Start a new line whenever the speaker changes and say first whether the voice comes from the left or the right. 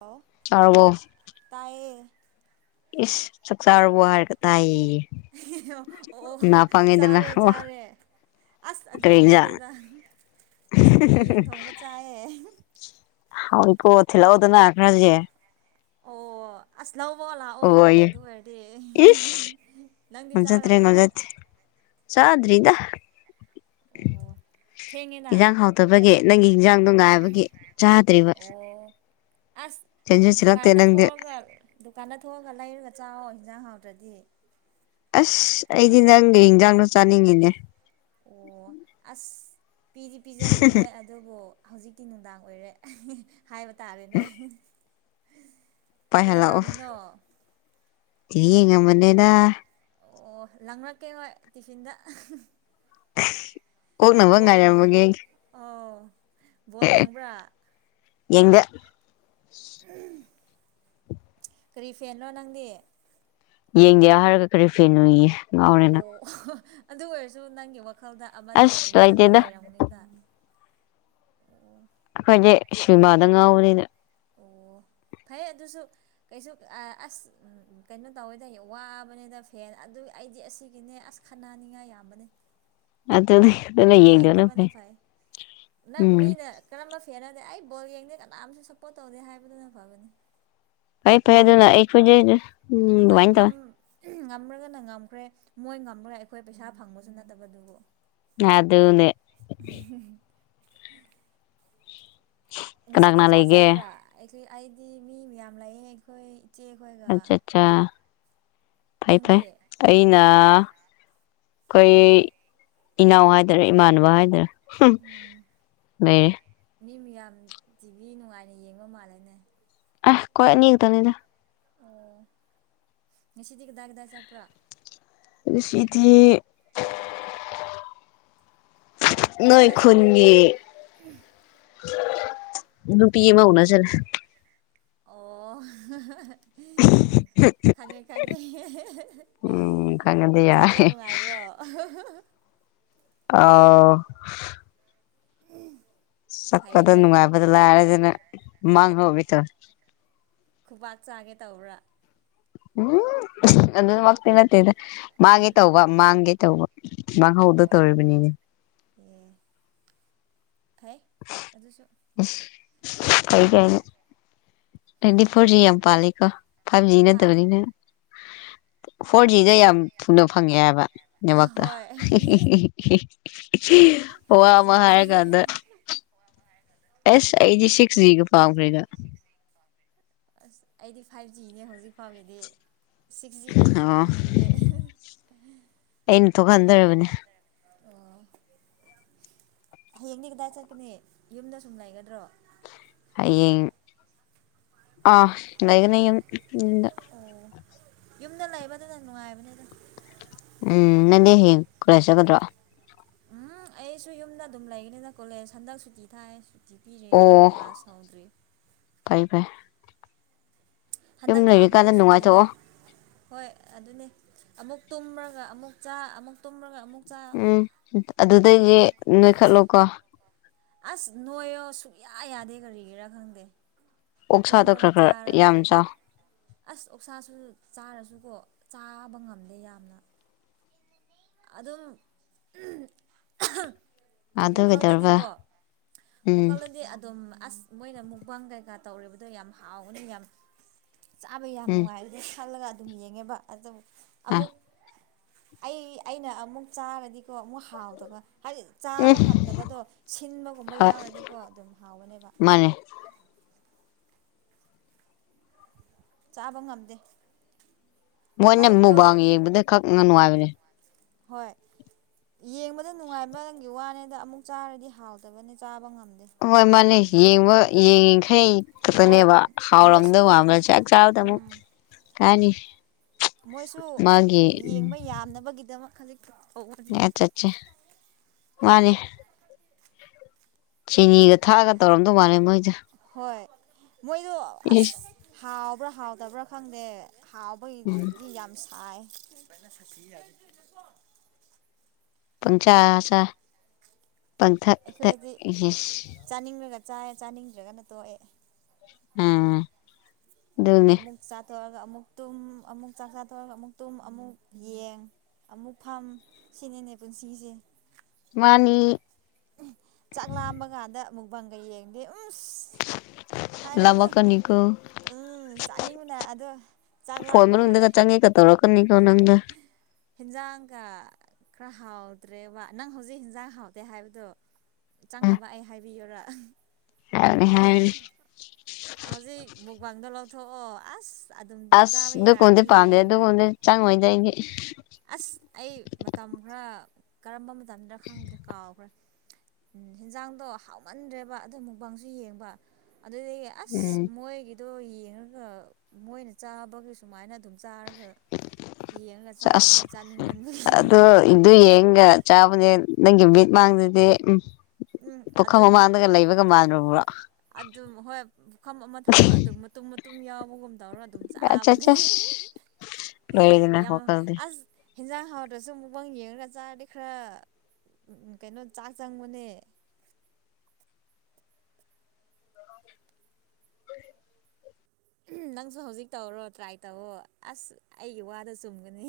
right: ꯑꯣ
left: ꯇꯥꯔꯕꯣ
right: ꯇꯥꯏꯌꯦ
left: ꯏꯁ ꯆꯥꯛ ꯆꯥꯔꯕꯣ ꯍꯥꯏꯔꯒ ꯇꯥꯏꯌꯦꯌꯦ
right: ꯑꯣ ꯑꯣ ꯆꯥꯔꯦ
left: ꯑꯣ
right: ꯆꯥꯔꯦ ꯑꯁ
left: ꯀꯔꯤ
right: ꯑꯗꯨꯒꯤ
left: ꯏꯟꯖꯥꯡ
right: ꯅꯠꯇꯦꯗ ꯉꯁꯤꯗꯤ ꯌꯦꯟ ꯊꯣꯡꯕ ꯆꯥꯏꯌꯦ
left: ꯍꯥꯎꯋꯤꯀꯣ ꯊꯜꯂꯛ ꯎꯗꯅ ꯈ꯭ꯔꯗꯤ
right: ꯑꯣ ꯑꯁ ꯂꯧꯕ ꯂꯥꯛꯑꯣ
left: ꯑꯣꯌꯦ
right: ꯑꯗꯨ ꯑꯣꯏꯔꯗꯤ
left: ꯏꯁ
right: ꯅꯪꯗꯤ
left: ꯉꯝꯖꯗ꯭ꯔꯦ
right: ꯆꯥꯔꯕ꯭ꯔꯣ
left: ꯉꯝꯖꯗꯦ ꯆꯥꯗ꯭ꯔꯤꯗ
right: ꯑꯣ ꯊꯦꯡꯉꯦꯅ
left: ꯍꯤꯟꯁꯥꯡ ꯍꯥꯎꯇꯕꯒꯤ ꯅꯪꯒꯤ ꯍꯤꯖꯥꯡꯗꯣ ꯉꯥꯏꯕꯒꯤ ꯆꯥꯗ꯭ꯔꯤꯕ
right: ꯑꯣ ꯑꯁ
left: ꯆꯦꯟꯁꯨ ꯆꯦꯜꯂꯛꯇꯦ
right: ꯗꯨꯀꯥꯟꯗ
left: ꯅꯪꯗꯤ
right: ꯊꯣꯛꯑꯒ ꯗꯨꯀꯥꯟꯗ ꯊꯣꯛꯑꯒ ꯂꯩꯔꯒ ꯆꯥꯑꯣ ꯍꯤꯟꯖꯥꯡ ꯍꯥꯎꯇ꯭ꯔꯗꯤ
left: ꯑꯁ ꯑꯩꯗꯤ ꯅꯪꯒꯤ ꯏꯟꯖꯥꯡꯗꯣ ꯆꯥꯅꯤꯡꯉꯤꯅꯦ
right: ꯑꯣ ꯑꯁ ꯄꯤꯗꯤ ꯄꯤꯖꯅꯤꯡꯉꯦ ꯑ ꯗꯨꯕꯨ ꯍꯧꯖꯤꯛꯇꯤ ꯅꯨꯡꯗꯥꯡ ꯑꯣꯏꯔꯦ ꯍꯥꯏꯕ ꯇꯥꯔꯦꯅꯦ
left: ꯄꯥꯏꯍꯜꯂꯥꯛꯑꯣ
right: ꯀꯩꯗꯧꯔꯝꯃꯤꯅꯣ
left: ꯇꯤꯚꯤ ꯌꯦꯡꯉꯝꯃꯅꯦꯗꯥꯥ
right: ꯑꯣ ꯂꯥꯡꯔꯛꯀꯦ ꯅꯣꯏ ꯇꯤꯐꯤꯟꯗ
left: ꯑꯣꯛꯅꯕ
right: ꯕꯣꯜ
left: ꯉꯥꯏꯔꯝꯕꯒꯤ
right: ꯑꯥ ꯕꯣꯜ ꯌꯦꯡꯕ꯭ꯔꯥ
left: ꯌꯦꯡꯗꯦ
right: ꯀꯔꯤ ꯐꯦꯟꯅꯣ ꯅꯪꯗꯤ
left: ꯌꯦꯡꯗꯦ ꯍꯥꯏꯔꯒ ꯀꯔꯤ ꯐꯦꯡꯅꯣꯌꯦ ꯉꯥꯎꯔꯦ ꯅꯪ
right: ꯑꯣ ꯑꯗꯨ ꯑꯣꯏꯔꯁꯨ ꯅꯪꯒꯤ ꯋꯥꯈꯜꯗ ꯑꯃꯗꯤ
left: ꯑꯁ
right: ꯑꯗꯨꯝ ꯈꯟꯕ
left: ꯂꯩꯇꯦꯗ
right: ꯂꯩꯔꯝꯒꯅꯤꯗꯥ
left: ꯑꯩꯈꯣꯏꯗꯤ ꯁꯤꯃꯥꯗ ꯉꯥꯎꯕꯅꯤꯅ
right: ꯑꯣ
left: [inaudible]
right: ꯐꯩ ꯑꯗꯨꯁꯨ ꯀꯩꯁꯨ ꯑꯥ ꯑꯁ ꯎꯝꯎꯝ ꯀꯩꯅꯣ ꯇꯧꯋꯤꯗ ꯋꯥꯕꯅꯤꯗ ꯐꯦꯟ ꯑꯗꯨ ꯑꯩꯗꯤ ꯑꯁꯤꯒꯤꯅꯦ ꯑꯁ ꯈꯠꯅꯥꯅꯤꯡꯉꯥꯏ ꯌꯥꯝꯕꯅꯤ
left: ꯑꯗꯨꯅꯤ
right: ꯌꯦꯡꯗꯕꯅ ꯐꯩ ꯅꯪ
left: ꯎꯝ
right: ꯃꯤꯅ ꯀꯔꯝꯕ ꯐꯦꯟꯅꯣꯗꯤ ꯑꯩ ꯕꯣꯜ ꯌꯦꯡꯗꯦ ꯀꯅꯥꯝꯁꯨ ꯁꯞꯄꯣꯔꯠ ꯇꯧꯗꯦ ꯍꯥꯏꯕꯗꯨꯅ ꯐꯕꯅꯤ
left: ꯐꯩ ꯐꯩ ꯑꯗꯨꯅ
right: ꯉꯝꯔꯕ
left: ꯑꯩꯈꯣꯏꯁꯦ ꯎꯝ
right: ꯍꯣꯏ
left: ꯑꯗꯨꯃꯥꯏꯅ
right: ꯉꯝ
left: ꯇꯧꯋꯦ
right: ꯉꯝꯔꯒꯅ ꯉꯝꯈ꯭ꯔꯦ ꯃꯣꯏ ꯉꯝꯃꯒ ꯑꯩꯈꯣꯏ ꯄꯩꯁꯥ ꯐꯪꯕꯁꯨ ꯅꯠꯇꯕꯗꯨꯕꯨ
left: ꯑꯗꯨꯅꯦ
right: [unintelligible]
left: ꯀꯅꯥ
right: ꯉꯁꯤꯗꯤ
left: ꯀꯅꯥ
right: ꯀꯥꯏ
left: ꯂꯩꯒꯦ
right: ꯆꯠꯄ꯭ꯔꯥ ꯑꯩꯈꯣꯏ ꯑꯩꯗꯤ ꯃꯤ ꯃꯌꯥꯝ ꯂꯩꯌꯦ ꯑꯩꯈꯣꯏ ꯏꯆꯦꯈꯣꯏꯒ
left: ꯆꯥ ꯐꯩ
right: ꯅꯪꯗꯤ
left: ꯐꯩ ꯑꯩꯅ ꯈꯣꯏ ꯏꯅꯥꯎ ꯍꯥꯏꯗꯣꯏꯔꯥ ꯏꯃꯥꯟꯅꯕ ꯍꯥꯏꯗꯣꯏꯔꯥ
right: ꯎꯝ
left: ꯂꯩꯔꯦ
right: ꯃꯤ ꯃꯌꯥꯝ ꯇꯤꯚꯤ ꯅꯨꯡꯉꯥꯏꯅ ꯌꯦꯡꯕ ꯃꯥꯜꯂꯦꯅꯦ
left: ꯑꯦꯍ ꯈꯣꯏꯅꯤ ꯑꯅꯤ ꯈꯛꯇꯅꯤꯗꯥ
right: ꯑꯣ ꯉꯁꯤꯗꯤ ꯀꯗꯥꯏ ꯀꯗꯥꯏ ꯆꯠꯄ꯭ꯔꯥ
left: ꯉꯁꯤꯗꯤ ꯅꯣꯏ
right: ꯌꯨꯝꯗ ꯁꯨꯝ
left: ꯈꯨꯟꯒꯤ
right: ꯂꯩꯕ꯭ꯔꯥ
left: ꯅꯨꯄꯤ ꯑꯃ ꯎꯅ ꯆꯠꯂꯦ
right: ꯑꯣ
left: [unintelligible]
right: ꯈꯪꯉꯦ ꯈꯪꯉꯦ
left: ꯎꯝ ꯈꯪꯉꯗꯤ
right: ꯆꯠꯄ
left: ꯌꯥꯔꯦ
right: ꯅꯨꯡꯉꯥꯏꯕ꯭ꯔꯣ
left: ꯑꯥꯎ
right: [unintelligible]
left: ꯆꯠꯄꯗꯣ
right: ꯐꯩꯌꯦꯅꯦ
left: ꯅꯨꯡꯉꯥꯏꯕꯗꯤ ꯂꯥꯏꯔꯗꯅ ꯃꯥꯡꯍꯧꯒꯦ ꯇꯧ
right: ꯈꯨꯕꯥꯛ ꯆꯥꯒꯦ ꯇꯧꯕ꯭ꯔꯥ
left: ꯎꯝ ꯑꯗꯨꯃꯛ ꯇꯤ ꯅꯠꯇꯦꯗ ꯃꯥꯡꯒꯦ ꯇꯧꯕ ꯃꯥꯡꯒꯦ ꯇꯧꯕ ꯃꯥꯡꯍꯧꯗꯣ
right: ꯑꯣ
left: ꯇꯧꯔꯤꯕꯅꯤꯅꯦ
right: ꯑꯦ ꯐꯩ ꯑꯗꯨꯁꯨ
left: ꯐꯩ ꯀꯥꯏꯅ ꯇ꯭ꯋꯦꯟꯇꯤ ꯐꯣꯔ ꯖꯤ ꯌꯥꯝ ꯄꯥꯜꯂꯤꯀꯣ ꯐꯥꯏꯚ ꯖꯤ
right: ꯍꯥ
left: ꯅꯠꯇꯕꯅꯤꯅ ꯐꯣꯔ ꯖꯤꯗ ꯌꯥꯝ ꯊꯨꯅ ꯐꯪꯉꯦ ꯍꯥꯏꯕ ꯅꯦꯠꯋꯥꯛꯇ
right: ꯍꯣꯏ ꯐꯥꯏꯚ
left: ꯋꯥ ꯑꯃ
right: ꯖꯤꯅꯦ
left: ꯍꯥꯏꯔꯀꯥꯟꯗ ꯑꯦꯁ ꯑꯩꯗꯤ ꯁꯤꯛꯁ ꯖꯤꯒ ꯄꯥꯝꯈ꯭ꯔꯦꯗ
right: ꯑꯁ ꯑꯩꯗꯤ ꯐꯥꯏꯐ ꯖꯤꯅꯦ ꯍꯧꯖꯤꯛ ꯐꯥꯎꯒꯤꯗꯤ ꯁꯤꯛꯁ ꯖꯤꯗꯤ
left: ꯑꯣ
right: ꯈꯪꯗ꯭ꯔꯤꯌꯦ
left: ꯑꯩꯅ ꯊꯣꯛꯍꯟꯗꯔꯕꯅꯦ
right: ꯑꯣ ꯍꯌꯦꯡꯗꯤ ꯀꯗꯥꯏ ꯆꯠꯀꯅꯤ ꯌꯨꯝꯗ ꯁꯨꯝ ꯂꯩꯒꯗ꯭ꯔꯣ
left: ꯍꯌꯦꯡ ꯑꯥ ꯂꯩꯒꯅꯤ ꯌꯨꯝ ꯌꯨꯝꯗ
right: ꯑꯣ ꯌꯨꯝꯗ ꯂꯩꯕꯗꯨꯅ ꯅꯨꯡꯉꯥꯏꯕꯅꯤꯗ
left: ꯎꯝ ꯅꯪꯗꯤ ꯍꯌꯦꯡ ꯀꫭꯂꯦꯖ ꯆꯠꯀꯗ꯭ꯔꯣ
right: ꯎꯝ ꯑꯩꯁꯨ ꯌꯨꯝꯗ ꯑꯗꯨꯝ ꯂꯩꯒꯅꯤꯅ ꯀꯣꯂꯦꯖ ꯍꯟꯗꯛ ꯁꯨꯇꯤ ꯊꯥꯏꯌꯦ ꯁꯨꯖꯤ ꯄꯤꯔꯤ ꯑꯩꯈꯣꯏ
left: ꯑꯣ
right: ꯀ꯭ꯂꯥꯁ ꯍꯧꯗ꯭ꯔꯤ
left: ꯐꯩ ꯐꯩ ꯌꯨꯝ
right: ꯍꯟꯗꯛ ꯊꯥ ꯐꯥꯎꯕ
left: ꯂꯩꯔꯤꯀꯥꯟꯗ
right: ꯁꯨꯇꯤꯅꯦ
left: ꯅꯨꯡꯉꯥꯏꯊꯣꯛꯑꯣ
right: ꯍꯣꯏ ꯑꯗꯨꯅꯦ ꯑꯃꯨꯛ ꯇꯨꯝꯃꯒ ꯑꯃꯨꯛ ꯆꯥ ꯑꯃꯨꯛ ꯇꯨꯝꯔꯒ ꯑꯃꯨꯛ ꯆꯥ
left: ꯎꯝ ꯑꯗꯨꯗꯩꯗꯤ ꯅꯣꯏꯈꯠꯂꯣ ꯀꯣ
right: ꯑꯁ ꯅꯣꯏꯌꯣ ꯁꯨꯛꯌꯥ ꯌꯥꯗꯦ ꯀꯔꯤꯒꯤꯔꯥ ꯈꯪꯗꯦ
left: ꯑꯣꯛꯁꯥꯗꯣ
right: ꯇꯨꯝꯔꯒ
left: ꯈꯔ ꯈꯔ
right: ꯆꯥꯔꯒ
left: ꯌꯥꯝ
right: ꯑꯗꯨꯝ
left: ꯆꯥꯎ
right: ꯑꯁ ꯑꯣꯛꯁꯥꯁꯨ ꯆꯥꯔꯁꯨꯀꯣ ꯆꯥꯕꯥ ꯉꯝꯗꯦ ꯌꯥꯝꯅ ꯑꯗꯨꯝ
left: ꯑꯗꯨ ꯀꯩꯗꯧꯔꯕ
right: ꯋꯥꯈꯜꯗꯗꯤꯀꯣ
left: ꯎꯝ
right: ꯋꯥꯈꯜꯗꯗꯤ ꯑꯗꯨꯝ ꯑꯁ ꯃꯣꯏꯅ ꯃꯨꯛꯕꯥꯡ ꯀꯩꯀꯥ ꯇꯧꯔꯤꯕꯗꯣ ꯌꯥꯝ ꯍꯥꯎꯒꯅꯤ ꯌꯥꯝ ꯆꯥꯕꯥ ꯌꯥꯝ
left: ꯎꯝ
right: ꯅꯨꯡꯉꯥꯏꯕꯅꯦ ꯈꯜꯂꯒ ꯑꯗꯨꯝ ꯌꯦꯡꯉꯦꯕ ꯑꯗꯨꯝ
left: ꯑ
right: ꯑꯃꯨꯛ ꯑꯩ ꯑꯩꯅ ꯑꯃꯨꯛ ꯆꯥꯔꯗꯤꯀꯣ ꯑꯃꯨꯛ ꯍꯥꯎꯇꯕꯥ ꯍꯥꯏꯗꯤ
left: ꯎꯝ
right: ꯆꯥꯕꯥ ꯉꯝꯗꯕꯗꯣ ꯁꯤꯟꯕꯒꯨꯝꯕ
left: ꯍꯣꯏ
right: ꯌꯥꯎꯔꯗꯤꯀꯣ ꯑꯗꯨꯝ ꯍꯥꯎꯕꯅꯦꯕ
left: ꯃꯥꯅꯦ
right: ꯆꯥꯕꯥ ꯉꯝꯗꯦ
left: ꯃꯣꯏꯅ
right: ꯃꯥꯏꯗꯣ
left: ꯃꯨꯕꯥꯡ ꯌꯦꯡꯕꯗ ꯈꯛ ꯅꯨꯡꯉꯥꯏꯕꯅꯦ
right: ꯍꯣꯏ ꯌꯦꯡꯕꯗ ꯅꯨꯡꯉꯥꯏꯕꯒꯤ ꯋꯥꯅꯤꯗ ꯑꯃꯨꯛ ꯆꯥꯔꯗꯤ ꯍꯥꯎꯇꯕꯅꯤ ꯆꯥꯕꯥ ꯉꯝꯗꯦ
left: ꯍꯣꯏ ꯃꯥꯅꯦ ꯌꯦꯡꯕ ꯌꯦꯡꯉꯤꯈꯩ
right: ꯍꯣꯏ
left: ꯈꯛꯇꯅꯦꯕ ꯍꯥꯎꯔꯝꯗꯧ
right: ꯃꯣꯏꯁꯨ
left: ꯃꯥꯟꯕ ꯆꯥꯛ ꯆꯥꯕꯗ ꯑꯃꯨꯛ
right: ꯎꯝ
left: ꯀꯩ ꯍꯥꯏꯅꯤ
right: ꯃꯣꯏꯁꯨ ꯌꯦꯡꯕ ꯌꯥꯝꯅꯕꯒꯤꯗꯃꯛ ꯈꯖꯤꯛ ꯇꯧꯕꯅꯤꯗ
left: ꯑꯠꯆꯥ ꯑꯠꯆꯥ ꯃꯥꯅꯦ ꯆꯤꯅꯤꯒ ꯊꯥꯛꯑꯒ ꯇꯧꯔꯝꯗꯧ ꯃꯥꯜꯂꯦ ꯃꯣꯏꯁꯦ
right: ꯍꯣꯏ ꯃꯣꯏꯗꯣ ꯑꯁ ꯍꯥꯎꯕ꯭ꯔꯥ ꯍꯥꯎꯇꯕ꯭ꯔꯥ ꯈꯪꯗꯦ ꯍꯥꯎꯕ
left: ꯎꯝ
right: ꯃꯣꯏꯒꯤꯗꯤ ꯌꯥꯝ ꯁꯥꯏꯌꯦ
left: ꯄꯪꯆꯥ ꯆꯥ ꯄꯪꯊꯛ ꯊꯛ
right: ꯑꯩꯈꯣꯏꯗꯤ
left: ꯏꯁ
right: ꯆꯥꯅꯤꯡꯂꯒ ꯆꯥꯏ ꯆꯥꯅꯤꯡꯗ꯭ꯔꯒꯅ ꯇꯣꯛꯑꯦ
left: ꯎꯝ ꯑꯗꯨꯅꯦ
right: ꯑꯃꯨꯛ ꯆꯥꯊꯣꯛꯑꯒ ꯑꯃꯨꯛ ꯇꯨꯝ ꯑꯃꯨꯛ ꯆꯥꯛ ꯆꯥꯊꯣꯛꯑꯒ ꯑꯃꯨꯛ ꯇꯨꯝ ꯑꯃꯨꯛ ꯌꯦꯡ ꯑꯃꯨꯛ ꯐꯝ ꯁꯤꯅꯤꯅꯦ ꯄꯨꯟꯁꯤꯁꯦ
left: ꯃꯥꯅꯤ
right: ꯆꯥꯛꯂꯥꯝꯕ ꯀꯥꯟꯗ ꯃꯨꯛꯕꯥꯡꯒ ꯌꯦꯡꯉꯥꯗꯤ ꯎꯝꯁ ꯍꯥꯏꯔꯒ
left: ꯂꯥꯝꯃꯛꯀꯅꯤꯀꯣ
right: ꯎꯝ ꯆꯥꯅꯤꯡꯕꯅ ꯑꯗꯣ ꯆꯥꯛ
left: ꯐꯣꯟ
right: ꯂꯥꯝꯕꯥ ꯀꯥꯟꯗ
left: ꯃꯅꯨꯡꯗꯒ ꯆꯪꯉꯦꯒ ꯇꯧꯔꯛꯀꯅꯤꯀꯣ ꯅꯪꯗ
right: ꯍꯦꯟꯁꯥꯡꯒ ꯈ꯭ꯔ ꯍꯥꯎꯇ꯭ꯔꯦꯕ ꯅꯪ ꯍꯧꯖꯤꯛ ꯍꯦꯟꯖꯥꯡ ꯍꯥꯎꯇꯦ ꯍꯥꯏꯕꯗꯣ
left: ꯎꯝ
right: ꯆꯪꯅꯕ ꯑꯩ ꯍꯥꯏꯕꯤꯌꯨꯔꯥ
left: ꯍꯥꯏꯕꯅꯤ ꯍꯥꯏꯕꯅꯤ
right: ꯍꯧꯖꯤꯛ ꯃꯨꯛꯕꯥꯡꯗꯣ ꯂꯧꯊꯣꯛꯑꯣ ꯑꯁ ꯑꯗꯨꯝ ꯆꯥꯕ
left: ꯑꯁ ꯑꯗꯨꯒꯨꯝꯕꯗꯤ
right: ꯌꯥꯔꯅꯤ
left: ꯄꯥꯝꯗꯦ
right: ꯌꯦꯡꯉꯒ
left: ꯑꯗꯨꯒꯨꯝꯕꯗꯤ ꯆꯪꯉꯣꯏꯗ ꯑꯩꯒꯤ
right: ꯑꯁ ꯑꯩ ꯃꯇꯝ ꯈꯔ ꯀꯔꯝꯕ ꯃꯇꯝꯗ ꯈꯪꯗ꯭ꯔꯦ ꯀꯥꯎꯈ꯭ꯔꯦ ꯍꯤꯟꯖꯥꯡꯗꯣ ꯍꯥꯎꯃꯟꯗ꯭ꯔꯦꯕ ꯑꯗꯨ ꯃꯨꯛꯕꯥꯡꯁꯨ ꯌꯦꯡꯕ ꯑꯗꯨꯗꯒꯤ ꯑꯁ
left: ꯎꯝ
right: ꯃꯣꯏꯒꯤ ꯑꯗꯣ ꯌꯦꯡꯉꯒ ꯃꯣꯏꯅ ꯆꯥꯕꯒꯤ ꯁꯨꯃꯥꯏꯅ ꯑꯗꯨꯝ ꯆꯥꯔꯒ ꯌꯦꯡꯉ ꯆꯥꯕꯅꯦ ꯆꯤꯡ ꯃꯗꯔ
left: ꯗꯨ ꯌꯦꯡꯒ ꯆꯥꯕꯅꯦ ꯅꯪꯒꯤ ꯃꯤꯕꯤꯠ ꯃꯥꯡꯗꯗꯤ ꯎꯝ
right: ꯎꯝ
left: ꯄꯨꯈꯝ
right: ꯑꯗꯨꯝ
left: ꯃꯃꯥꯡꯗꯒ ꯂꯩꯕꯒ ꯃꯥꯟꯂꯨꯕ꯭ꯔꯣ
right: ꯑꯗꯨꯝ ꯍꯣꯏ ꯄꯨꯐꯝ ꯑꯃ ꯊꯝꯃꯒ ꯑꯗꯨꯝ ꯃꯇꯨꯝ ꯃꯇꯨꯝ ꯌꯥꯎꯕꯒꯨꯝ ꯇꯧꯔꯒ ꯑꯗꯨꯝ
left: ꯆꯠ
right: ꯆꯥꯕꯅꯤ
left: ꯆꯠ ꯂꯣꯏꯔꯦꯗꯅ
right: [unintelligible] ꯌꯥꯝ
left: ꯋꯥꯈꯜꯗꯤ
right: ꯑꯁ ꯍꯦꯟꯖꯥꯡ ꯍꯥꯎꯗꯁꯨ ꯃꯨꯛꯕꯥꯡ ꯌꯦꯡꯉꯒ ꯆꯥꯔꯗꯤ ꯈꯔ ꯀꯩꯅꯣ ꯆꯥꯛ ꯆꯪꯕꯅꯦ ꯅꯪꯁꯨ ꯍꯧꯖꯤꯛ ꯇꯧꯔꯣ ꯇ꯭ꯔꯥꯏ ꯇꯧꯔꯣ ꯑꯁ ꯑꯩꯒꯤ ꯋꯥꯗ ꯆꯨꯝꯒꯅꯤ